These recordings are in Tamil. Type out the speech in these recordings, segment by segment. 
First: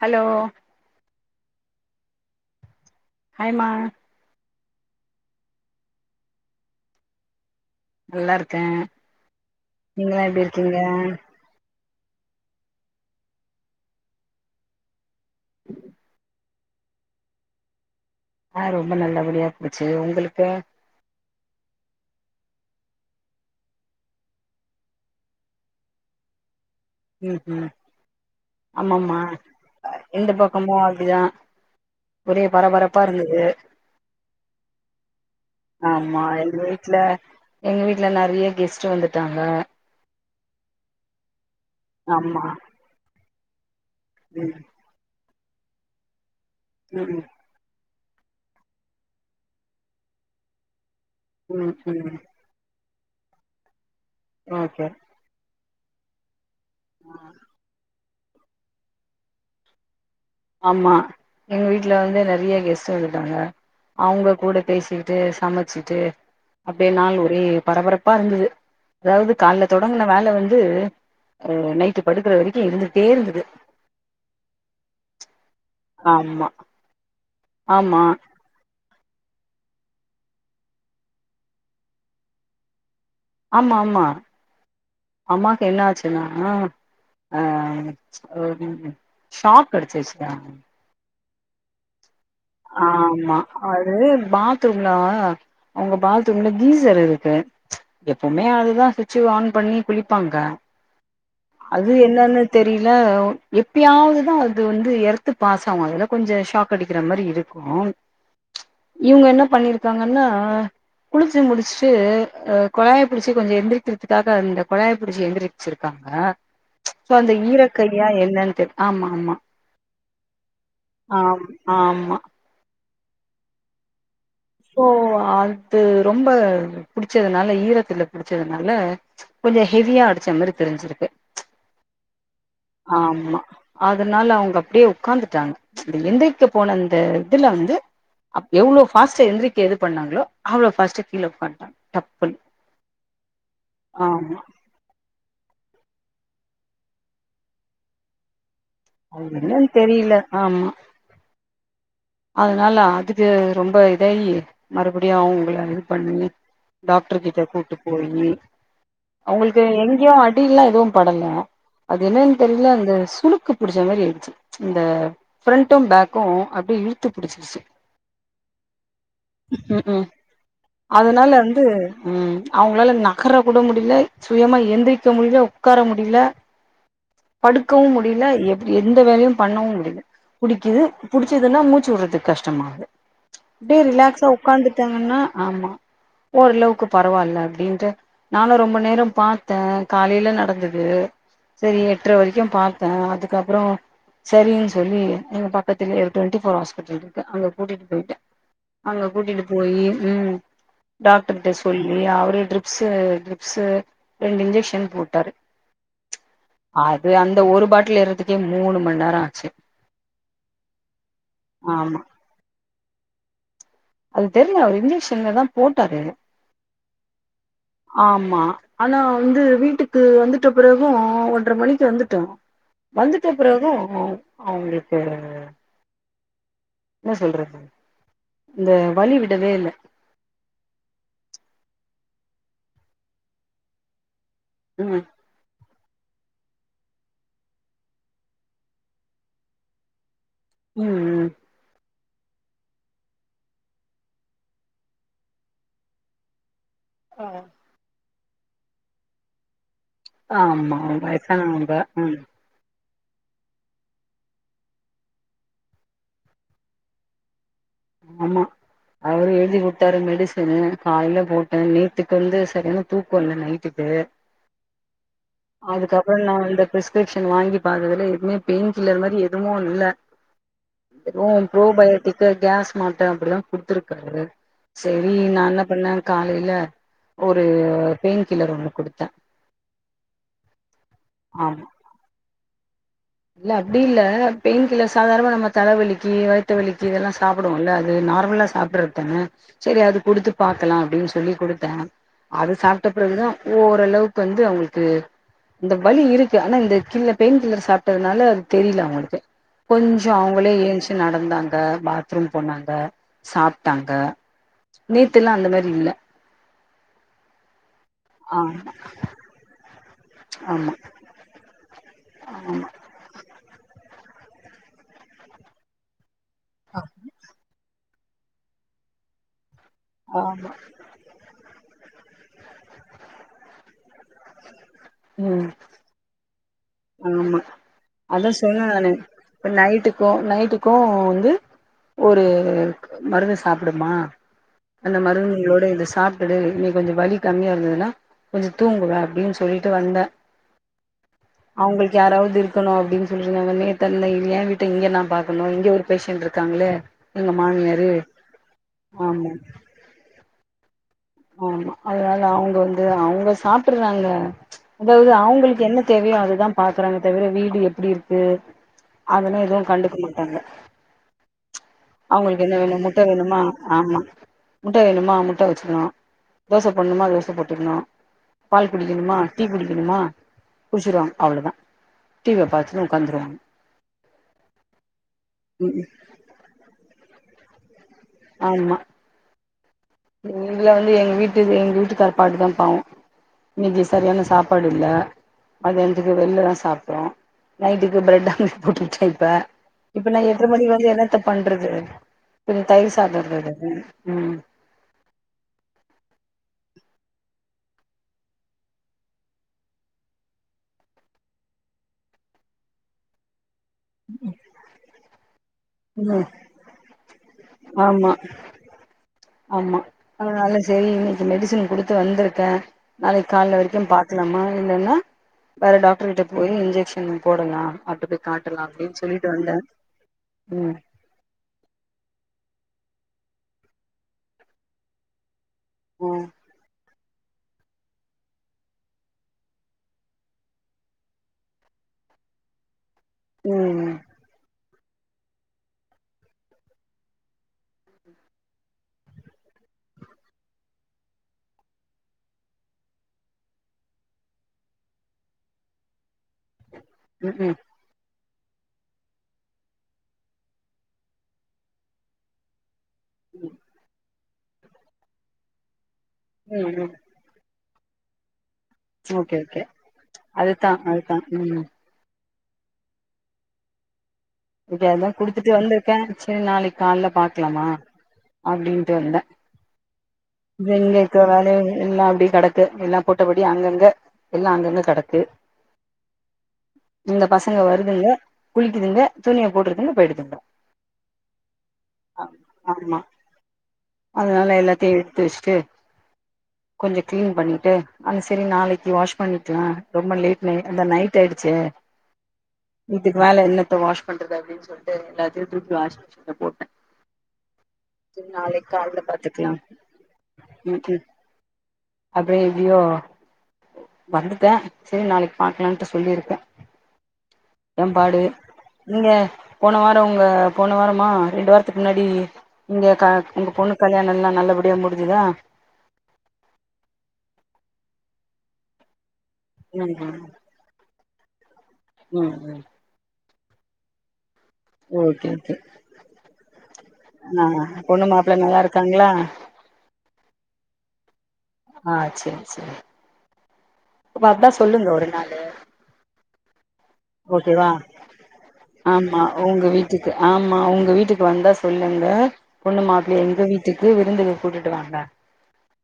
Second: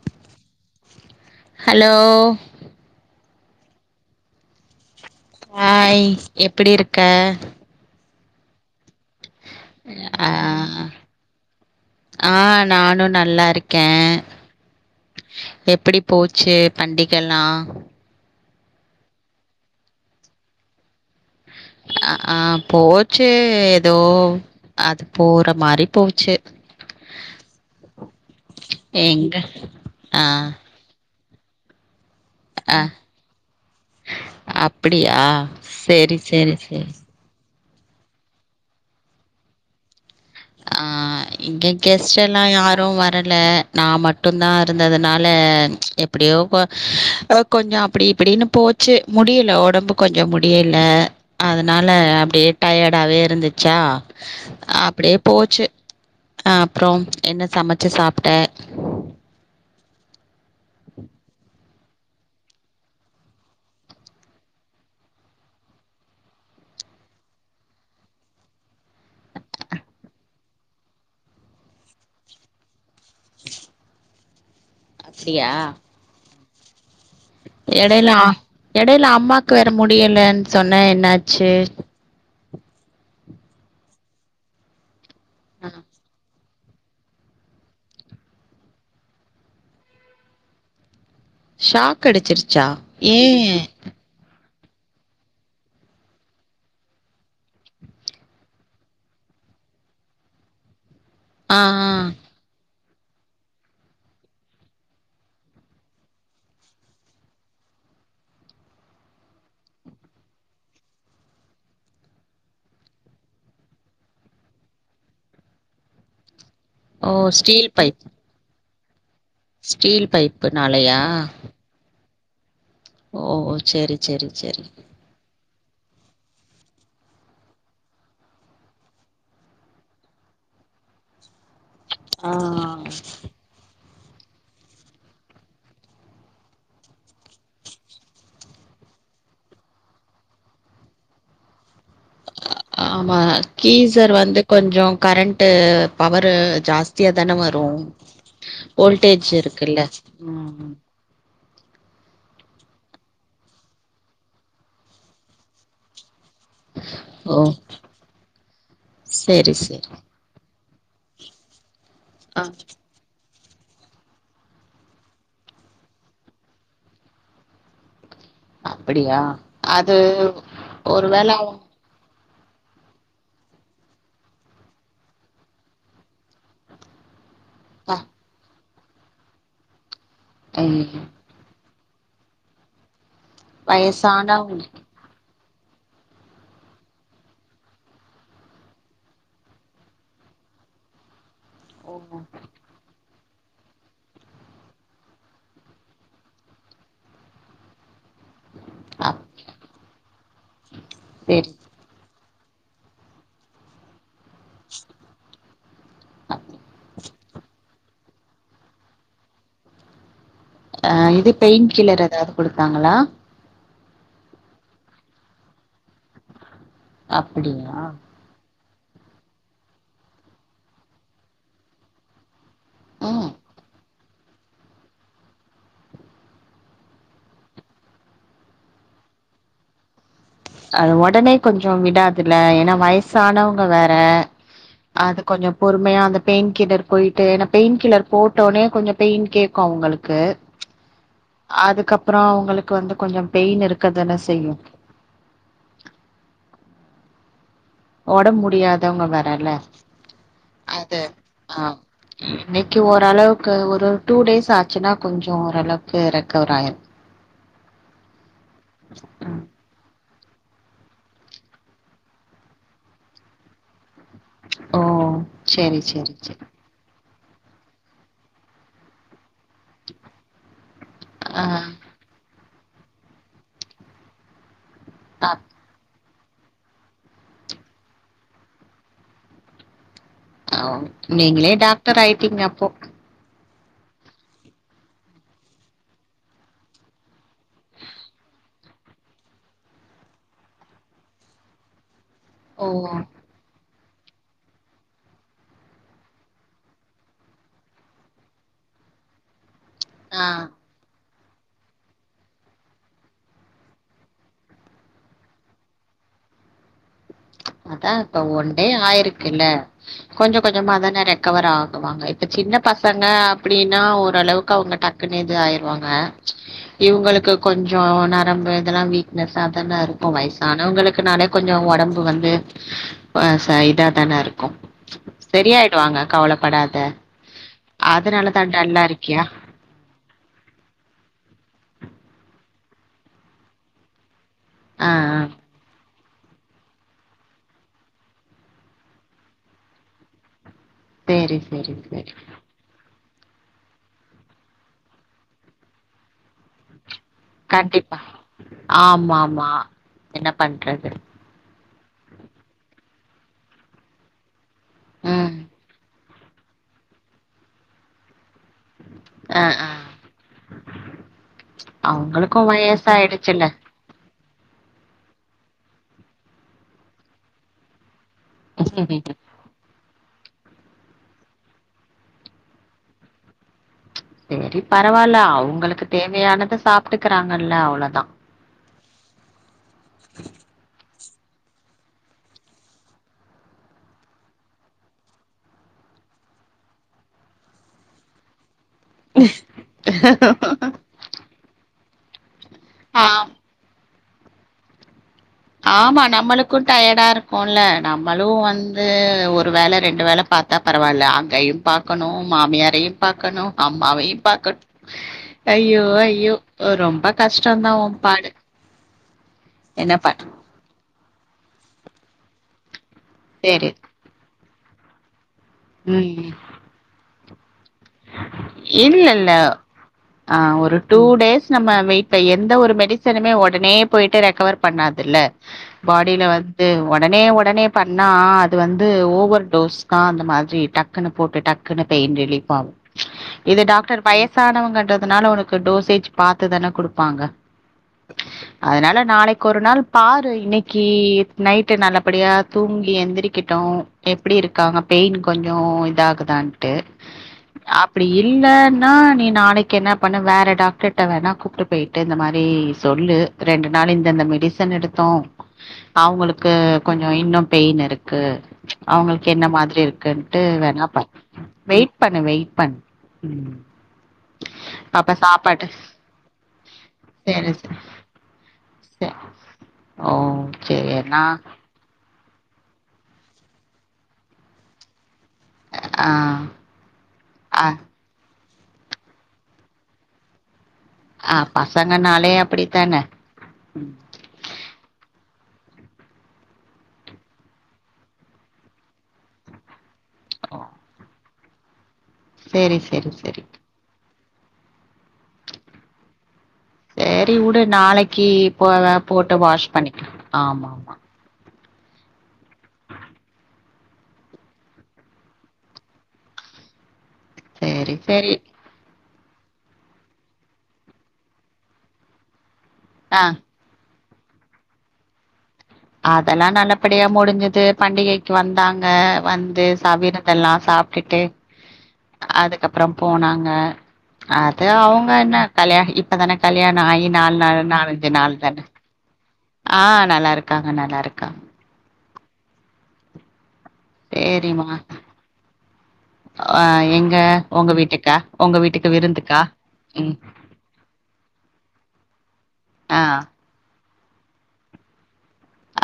ஹலோ ஹலோ ஹாய் மா ஹாய் எப்டி இருக்க நல்லா இருக்கே நீங்கல்லா ஆ எப்டி இருக்கீங்க ஆ நானு நல்லா இருக்கே எப்படி போச்சு பண்டிகைல்லா ஆ ரொம்ப நல்லபடியா போச்சு உங்களுக்கு ஆ போச்சு ஏதோ அது போற மாரி போச்சு ம் ஹம் ஆமாம எங்க ஆ எந்த பக்கமு அப்டிதா ஒரே பரபரப்பா இருந்தது அப்படியா ஆமா எங்க வீட்ல எங்க வீட்டல நெறைய கெஸ்ட்டு வந்துட்டாங்க ஆ இங்க கெஸ்ட் எல்லா ஆமா யாரு வர பல [unintelligible] நா மட்டு தா ம் இருந்தது நால இல்ல எப்டியோ போ ம் இப்ப கொஞ்சோ அப்டி இப்டின்னு போச்சு முடியில ஒடம்பு கொஞ்சோ முடியல ம் அதனால ம் அப்டியே டையடு இதாவே இருந்துச்சா ஓகே அப்டியே ச்சு அ அப்புறோ என்ன சமச்சு சாப் ட ஆமா எங்க வீட்ல வந்து நெறைய கெஸ்ட்டு வந்துருந்தாங்க அவங்க கூட பேசிட்டு சமச்சுட்டு அப்டியே நாள் ஒரே பரபரப்பா இருந்துது அதாவது காலைல தொடங்குன வேல வந்து அது நைட்டு படுக்குற வெரிக்கு இருந்துட்டே இருந்துது அப்டியா ஆமா எடயில எடயில அம் அம்மாக்கு வேற முடியலன் சொன்ன என்னாச்சு ஆமா ஆமா அம்மாக்கு என்ன ஆச்சுன்னா ஆ ஒரு ஷாக்கடுச்சுருச்சுடா ஷாக் கடுச்சுருச்சா ஏ ஆமா அது பாத்ரூம்ல அவங்க பாத்ரூம்ல கீசர் இருக்கு எப்வுமே அதுதா சுட்சு ஆன் பண்ணி குளிப்பாங்க ஆ ஆ அது என்னன்னு தெர் தெரியில எப்பயாவதுதா அது வந்து எர்த்து பாசாகூ அதுல கொஞ்சோ ஷாக்கடிக்குற மாரி இ இருக்கு இவங்க என்ன பண்ணிருக்காங்கன்னா குளுச்சு முடுச்சுட்டு அ கொழாய புடுச்சு கொஞ்சோ எந்திரிக்கிறதுக்காக அந்த கொழாய புடுச்சு எந்திரிச்சிருக்காங்க ஓ இப்ப அந்த ஸ்டீல் பைப் ஈரக்கையா என்னன் தெர் ஆமா ஆமா ஸ்டீல் பைப்பு நாலயா ஆம் ஆமா ஓ ஓ சேரி சேரி ஓ அது அது ரொம்ப புடுச்சதுனால ஈரத்துல புடுச்சதுனால கொஞ்சோ ஹெவியா அடுச்சா மாரி தெருஞ்சுருக்கு ஆஹ் ஆ ஆஹ் அதனால அவங்க அப்டியே ஒக்காந்துட்டாங்க இந்த எந்திரிக்க போன அந்த இதுல வந்து எவ்ளோ ஃபாஸ்ட்டா எந்திரிக்க இது பண்ணாங்களோ அவ்ளோ ஃபாஸ்ட்டா கீழ ஒக்காந்துட்டாங்க ஆமா கீசர் ஆமா வந்து கொஞ்சோம் கரண்ட் டு பவரு ஜாஸ்தியாதானே வரும் வோல்டேஜ் அது என்னன்னு இருக்குல்ல தெரில ஆமா அதனால அதுக்கு ரொம்ப இதாயி மறுபடியும் அவங்கள இது பண்ணி டாக்டர் ஓ கிட்ட கூட்டு போயி செரி அவங்களுக்கு செரி எங்கயோ அடிலா எதுவும் படல அது என்னன்னு ஆ தெரியல அந்த சுளூக்கு பிடிச்ச மாதிரி ஆயிச்சு இந்த ஃபிரண்டும் பேக்கும் அப்படிய பிடிச்சிருச்சு அப்படியா அது ஒரு வேளை உஹம் அவங்களால நகற கூட முடியல சுயமா எந்திரிக்க முடியல உட்கார முடியல படுக்கவும் முடியல எந்த வேலையும் பண்ணவும் முடியல அ புடிக்குது புடிச்சதுன்னா மூச்ச சுளுக்கு எடுக்கிறது கஷ்டமா அப்படியே ரிலாக்ஸ்சா வயசானவங்க உட்காந்துட்டாங்கன்னா ஆமா ஓரளவுக்கு பரவாயில்ல அப்படின்ட்டு நானும் ரொம்ப நேரம் பார்த்தேன் காலையில நடந்தது செரி ஓ எட்டரை வரைக்கும் பார்த்தேன் அதுக்கு அது அப்புறம் செரின்னு சொல்லி எங்க பக்கத்துல ஒரு டுவெண்டி போர் ஹ க்கு அங்க கூட்டிட்டு போயிட்டு அங்க அ கூட்டிட்டு போயி உம் டாக்டர்கிட்ட செரி சொல்லி அவரு டிரிப்ஸு டிரிப்ஸு ரெண்டு இன்ஜெக்ஷன் போட்டாரு அது அந்த ஒரு பாட்டில் ஏறதுக்கு அதுக்கே மூணு மணி நேரம் ஆச்சு ஆஹ் இது பெயின் ஆமா கில்லர் ஏதாவது கொடுத்தாங்களா அது தெரியல அவர் இன்ஜெக்ஷன்ல தான் போட்டரு அப்டியா ஆனா வந்து வீட்டுக்கு வந்துட்ட பிறகு ஒன்ற மணிக்கு வந்துட்டோ ம் வந்துட்ட பிறகு அவங்களுக்கு என்ன சொல்றது இந்த வழி விடவே இல்ல அது ஒடனே கொஞ்சோ விடாதுல ஏன்னா வயசானவங்க வேற ம் அது கொஞ்சோ பொறும் உண்மையா அந்த பெயின் கில்லர் போயிட்டு ஏன்னா பெயின் கில்லர் போட்டோனே கொஞ்சோ பெயின் கேக்கு அவங்களுக்கு ம் ம் அதுக்கப் அப்புறோ அவங்களுக்கு வந்து கொஞ்சோ பெயின் இருக்கதான செய்யு ஆ ஒடம்பு முடியாதவங்க வேற இல்ல ஆமா வயசானவங்க ம் கே ஓரளவுக்கு ஒரு டூ டேஸ் ஆச்சுன்னா கொஞ்சோ ஓரளவுக்கு ரெக்கவவர் ஆயிரு ஆமா அவரு ம். எழுதி குடுத்தாரு மெடிஸ் சேரி காயில போட்ட நேத்துக்கு வந்து சரியான தூக்கோ இல்ல நைட்டுக்கு ஓ சேரி சேரி அதுக்கப்புறோ நா சேரி வந்து பிரிஸ் கிரிப்சன் வாங்கி பாத்ததுல எமே பெயின் கில்லர் மாரி எ எதுவு இல் எதுவு ஆ ஃப்ரோபயோட்டிக்கு கேஸ் மாத்ர அப்டிதா குடுத்துருக்காரு சேரி ஆ நா என்ன பண்ண காலையில ஒரு பெயின் கில்லர் ஒண்ணு குடுத்த ஓக் நீங்களே டாக்டர் ஆயிட்டீங்க அப் போ இல்ல அப்டி இல்ல பெயின் கில்லர் சாதாரணமா நம்ம தலவலிக்கு வயத்த வலிக்கு இதெல்லா சாப்புடுவோல்ல அது நார்மலா சாப்புறதான சேரி அது குடுத்து பாக்கலா அப்டின் சொல்லி குடுத்த அது ஓ சாப்புட்ட பிறகுதா ஓர் அளவுக்கு வந்து அவங்களுக்கு இந்த வலி இருக்கு ஆனா இந்த கில்லர் பெயின் கில்லர் சாப் டதுனால அது தெரியில அவங்களுக்கு கொஞ்சோ ஆ அவங்களே ஏஞ்சு நடக் வந்தாங்க பாத்ரூம் போனாங்க சாப்டாங்க நேத்து எல்லா அந்த மாரி இல்ல அதா இப்ப ஆ ஒன்டே ஆயிருக்குல்ல கொஞ்ச ஆமா கொஞ்சமாதான ரெக்கவர் ஆகு வாங்க இப்ப சின்ன ஆமா பசங்க அப்படின்னா ஒரு ஓரளவுக்கு அவங்க டக்குன்னு இது ஆயிருவாங்க இவங்களுக்கு கொஞ்சம் கொஞ்சம் நரம்பு இதெல்லாம் வீக்னஸ் அப்டி தானே இருக்கும் ஆமா வயசானவங்களுக்குனானே கொஞ்சம் உடம்பு போன் ஆ சைட்ட தானே இருக்கும் ம் சரியாயிடுவாங்க கவலை ஆமா அதான் சொல்ல டல்லா நானே இருக்கியா இப்ப நைட்டுக்கும் நைட்டுக்கும் வந்து ஒரு மருந்து சாப்பிடுமா ஆ அந்த ஆ மருந்துங்களோட இதை சாப்பி கொஞ்சம் வலி கம்மியா இருந்ததுன்னா கொஞ்சம் தூங்குக அப்படின்னு சொல்லிட்டு வந்தேன் சேரி சேரி அவங்களுக்கு சேரி யாராவது இருக்கணும் அப்படின்னு சொல்றங்க என் வீட்ட இங்க நான் பாக்கணும் இங்க ஒரு பேஷன்் இருக்கங்களே கண்டிப்பா ஆமா ஆமா என்ன பண்றது ஆமா அதனால அவங்க வந்து அவங்க சாப்பிடுறாங்க அதாவது ம் அவங்களுக்கு என்ன தேவையோ அதுதான் பாக்குறாங்க தவிர வீடு எப்படி இருக்கு ஆ அதல்லாம் ஆ எதுவும் கண்டுக்க மாட்டாங்க [inaudible] அவங்களுக்கு என்ன வேணும் முட்ட வேணுமா வயசாயிடுச்சுல்ல ஆமா முட்ட வேணுமா முட்ட வச்சுக்கணும் தோச போடணுமா தோச போட்டுக்கணும் பால் குடிக்கிணுமா டீ குடிக்கிணுமா கு டிச்சிருவாங்க அவ்வளவுதான் டிவிய பார்த்துன்னு உட்காந்துருவாங்க செரி பரவாயில்ல அவங்களுக்கு தேவையானதை சாப் இருக்குறாங்களா அவ்ளோதான் ஆமா நீங்களேவே எங்க வீட்டு எங்க வீட்டுக்காரு பாட்டு தான் பாவம் இன்னைக்கு சரியான சாப்பாடு இல்ல மதியானத்துக்கு வெளிள தான் சாப்படுறோம் நைட்டுக்கு பிரட் கூட்டுட்டே இப்ப இப்ப நா எட்ர மணி வந்து என்னத்த பண்றது கொஞ்சோ தயிர் ஆ சாதோ இருந்தது உம் ஆமா நம்மளுக்குடய டா இருக்குல்ல நம்மளு வந்து ஒரு வேல ரெண்டு வேல பாத்தா பரவால்ல அங்கேயு பாக்கணு மாமியாரையு பாக்கணு அம்மாவையு பாக்க ஐயோ ம் ஐயோ ரொம்ப கஷ்ட தா ஆமா ஒம்பாடு ஆமா அதனால சரி மெடிசின் குடுத்து வந்துருக்கே நாளைக்கு காலேல சரி வரைக்கு பாக்கலாமா இல்லேன்ன வேற டாக்டர்கிட்ட ம் போய் இன்ஜெக்க்ஷனு போடலா அடுத்தது காட்டலா அப்டின்னு சொல்லிட்டு இல்லல்ல வந்தே ஆ ஒரு ம் டூ டேஸ் நம்ம வெயிட் எந்த ஒரு மெடிசனுமே ஒடனே போயிட்டு ரெக்கவர் பண்ணாதுல்ல பாடியில ம் வந்து ஒடனே -ஒடனே பண்ணா அது வந்து ஓவர் டோஸ் தா அந்த மாதிரி டக்குனு போட்டு டக்குன்னு பெயின் ரிலீஃப் ஆகு இது ம் டாக்டர் வயசானவுங்க னால உனக்கு டோசேஜ் பாத்து தான குடுப்பாங்க அதனால நாளைக்கு ஒரு நாள் பாரு இன்னைக்கு நைட்டு நல்லபடியா தூங்கி எந்திரிக்கெட்டு எப்டி இருக்காங்க பெயின் கொஞ்சோ இதாகதான்ட்டு உம் ஹம் அப்டி இல்லேனா நீ நாளைக்கு என்ன பண்ண வேற டாக்டர்ட்ட வேணா கூப்ட்டு போயிட்டு இந்த மாரி சொல்லு ரெண்டு நாள் இந்தந்த மீ டிசன் எடுத்தோம் அவுங்களுக்கு ம் ம் கொஞ்சோ இன்னும் பெயின் இருக்கு அவுங்களுக்கு ஓகே என்ன ஓகே மாதிரி இருக்குன்ட்டு அதுதா வேணா பா அதுதா ம் வெயிட் பண்ணு வெயிட் பண் உம் இது அதா குடுத்துட்டு வந்துருக்கே சேரி நாளைக்கு கால்ல சேரி பாக்கலாமா சே அப்டின்ட்டு சே வந்தே ஓ சேரி எங்க ஏன்னா வேல எல்லா அப்டியே கெடக் எல்லா போட்டபடி அங்கங்க எல்லா அங்கங்க கெடக்கு ஆ இந்த பசங்க ஆ வருதுங்க குளிக்குதுங்க துணிய போட்டுறதுன் போயிடுதுங்க ஆ பசங்க நாலே ஆமா அப்டித்தான து கொஞ்ச கிளீன் பண்ணிட்டு ஆனா சேரி நாளைக்கு வாஷ் பண்ணிக்கலா ரொம்ப லேட் ஓ நைட் அந்த நைட் இருட்டே ஆயிடுச்சு சேரி சேரி இதுக்கு சேரி மேல என்னத்த வாஷ் பண்றது அப்டின் சொல்ட்டு எல்லாத்தையு தூக்கி வாஷிங் மிசின்ல போட் சேரி உடு நாளைக்கு போ காலைல போட்டு பாத்துக்கலா வாஷ் ம் பண்ணிக்கலா ஆமா ஆமா அபபடியே இதுயு வந்துட்ட சேர் நாளைக்கு பாக்கலான்டு சொல்லியிருக்க சரி ஏம்பாடு சரி நீங்க போன வாரோ உங்க போன வாரமா ரெண்டு வாரத்துக்கு முன்னாடி இங்க க ஆ உங்க பொண்ணுக் கல்யாணம் எல்லாம் நல்லபடியா முடுஞ்சுதா அதெல்லா நல்லபடியா முடுஞ்சுது பண்டிகைக்கு வந்தாங்க வந்து ம் ம் சவீரதெல்லா சாப்டுட்டு ம் ம் அதுக்கப்புறோம் போனாங் அ அது அவுங்க ஓகே என்ன ஓகே கல்யாணி இப்பதான கல்யாண ஆயி நாலு ஆ நாள் பொண்ணு நாலஞ்சு மாப்ள நாள் நல்லா தான இருக்காங்களா ஆ நல்லா இருக்காங்க நல்லா இருக்காங்க ஆ சேரி சேரி இப்ப அதா சேரிம்மா சொல்லுங்கோ ஒரு ரெண் நாளு ஆ எங்க ஓகேவா உங்க வீட்டுக்கா உங்க வீட்டுக்கு ஆமா விருந்துக்கா உங்க வீட்டுக்கு ம் ஆமா உங்க வீட்டுக்கு வந்தா சொல்லுங்க பொண்ணு ஆ மாப்புள்ளைய எங்க வீட்டுக் இது விருந்துக்கு கூட்டிட்டு வாங்க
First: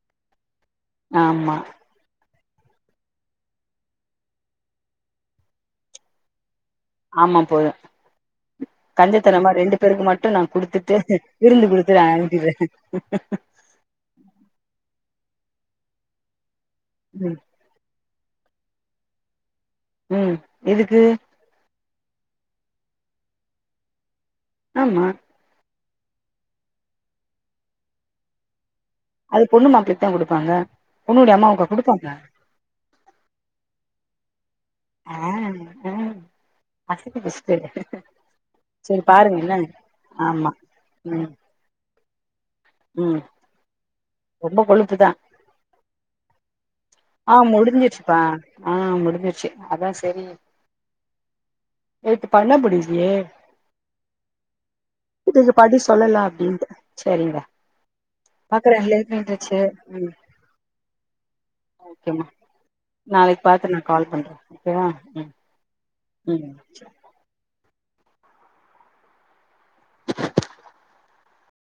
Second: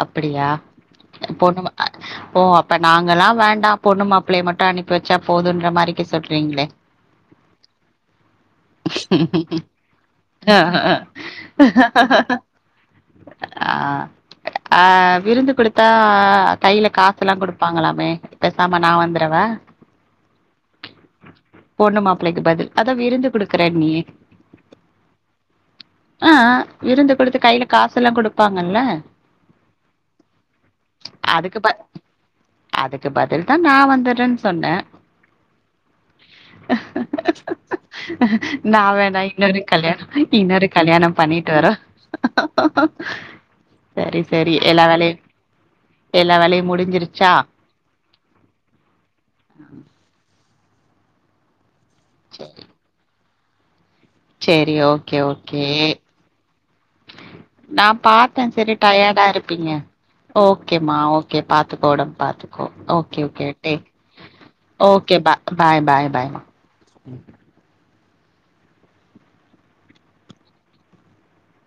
அப்டியா ஆமா பொண்ணு மா ஓ அப் இப்ப நாங்க எல்லா வேண்டா பொண்ணு மாப்புளைய மட்டு அனுப்பி வெச்சா போதன்ற மாதிரிக்கு சொல்றீங்களே ஆமா போது கஞ்சத்தனமா ரெண்டு பேருக்கு மட்டுநா குடுத்துட்டு விருந்து குடுத்து அனுப்பிற ஆ ஆ விருந்து குடுத்தா கையில காசெல்லா ம் குடுப்பாங்களாமே பேசாம நான் வந்துரவா உம் எதுக்கு பொண்ணு மாப்பிளைக்கு பதில் அத விருந்து கொடுக் க்கற நீயே ஆமா ஆஹ் விருந்து கொடுத்து கையில காசு எல்லாம் கொடுப்பாங்கல்ல அது பொண்ணு மாப்பிளைக்குதான் குடுப்பாங்க பொண்ணுடைய அதுக்கு அம்மவுக ப குடுப்பாங்கஹ் அதுக்கு பதில் தா நா வந்துடுறேன்னு சொன்னே நான் வேணா இன்னொரு கல்யாணம் ஆமா இன்னொரு கல்யாணம் பண்ணிட்டு வரோம் உம் சரி ரொம்ப எல்லா வேலையு கொழுப்புதான் எல்லா வேலையு முடிஞ்சிருச்சா ஆஹ் முடிஞ்சிருச்சுப்பா ஆஹ் முடிஞ்சிருச்சு அதான் செரி நேத்து பண்ணமுடியலயே ஓகே ஓகே ஓகே படி சொல்லலா அப்டின்ட்டு சரிங்க நான் பாத்தேன் செரி பாக்குறே லேட் டயர்டா ஆயிடுச்சு இருப்பீங்க ம் ஓகே மா ஒகே பாத்துக்கோ உடம்பு ஓகேமா பாத்துக்க்கோ ஓகே நாளைக்கு ஓகே பாத்து நா டேக் கால் பண்றே ஓகேவா ஓகே ம் ஓகே பாய் பாய் ம்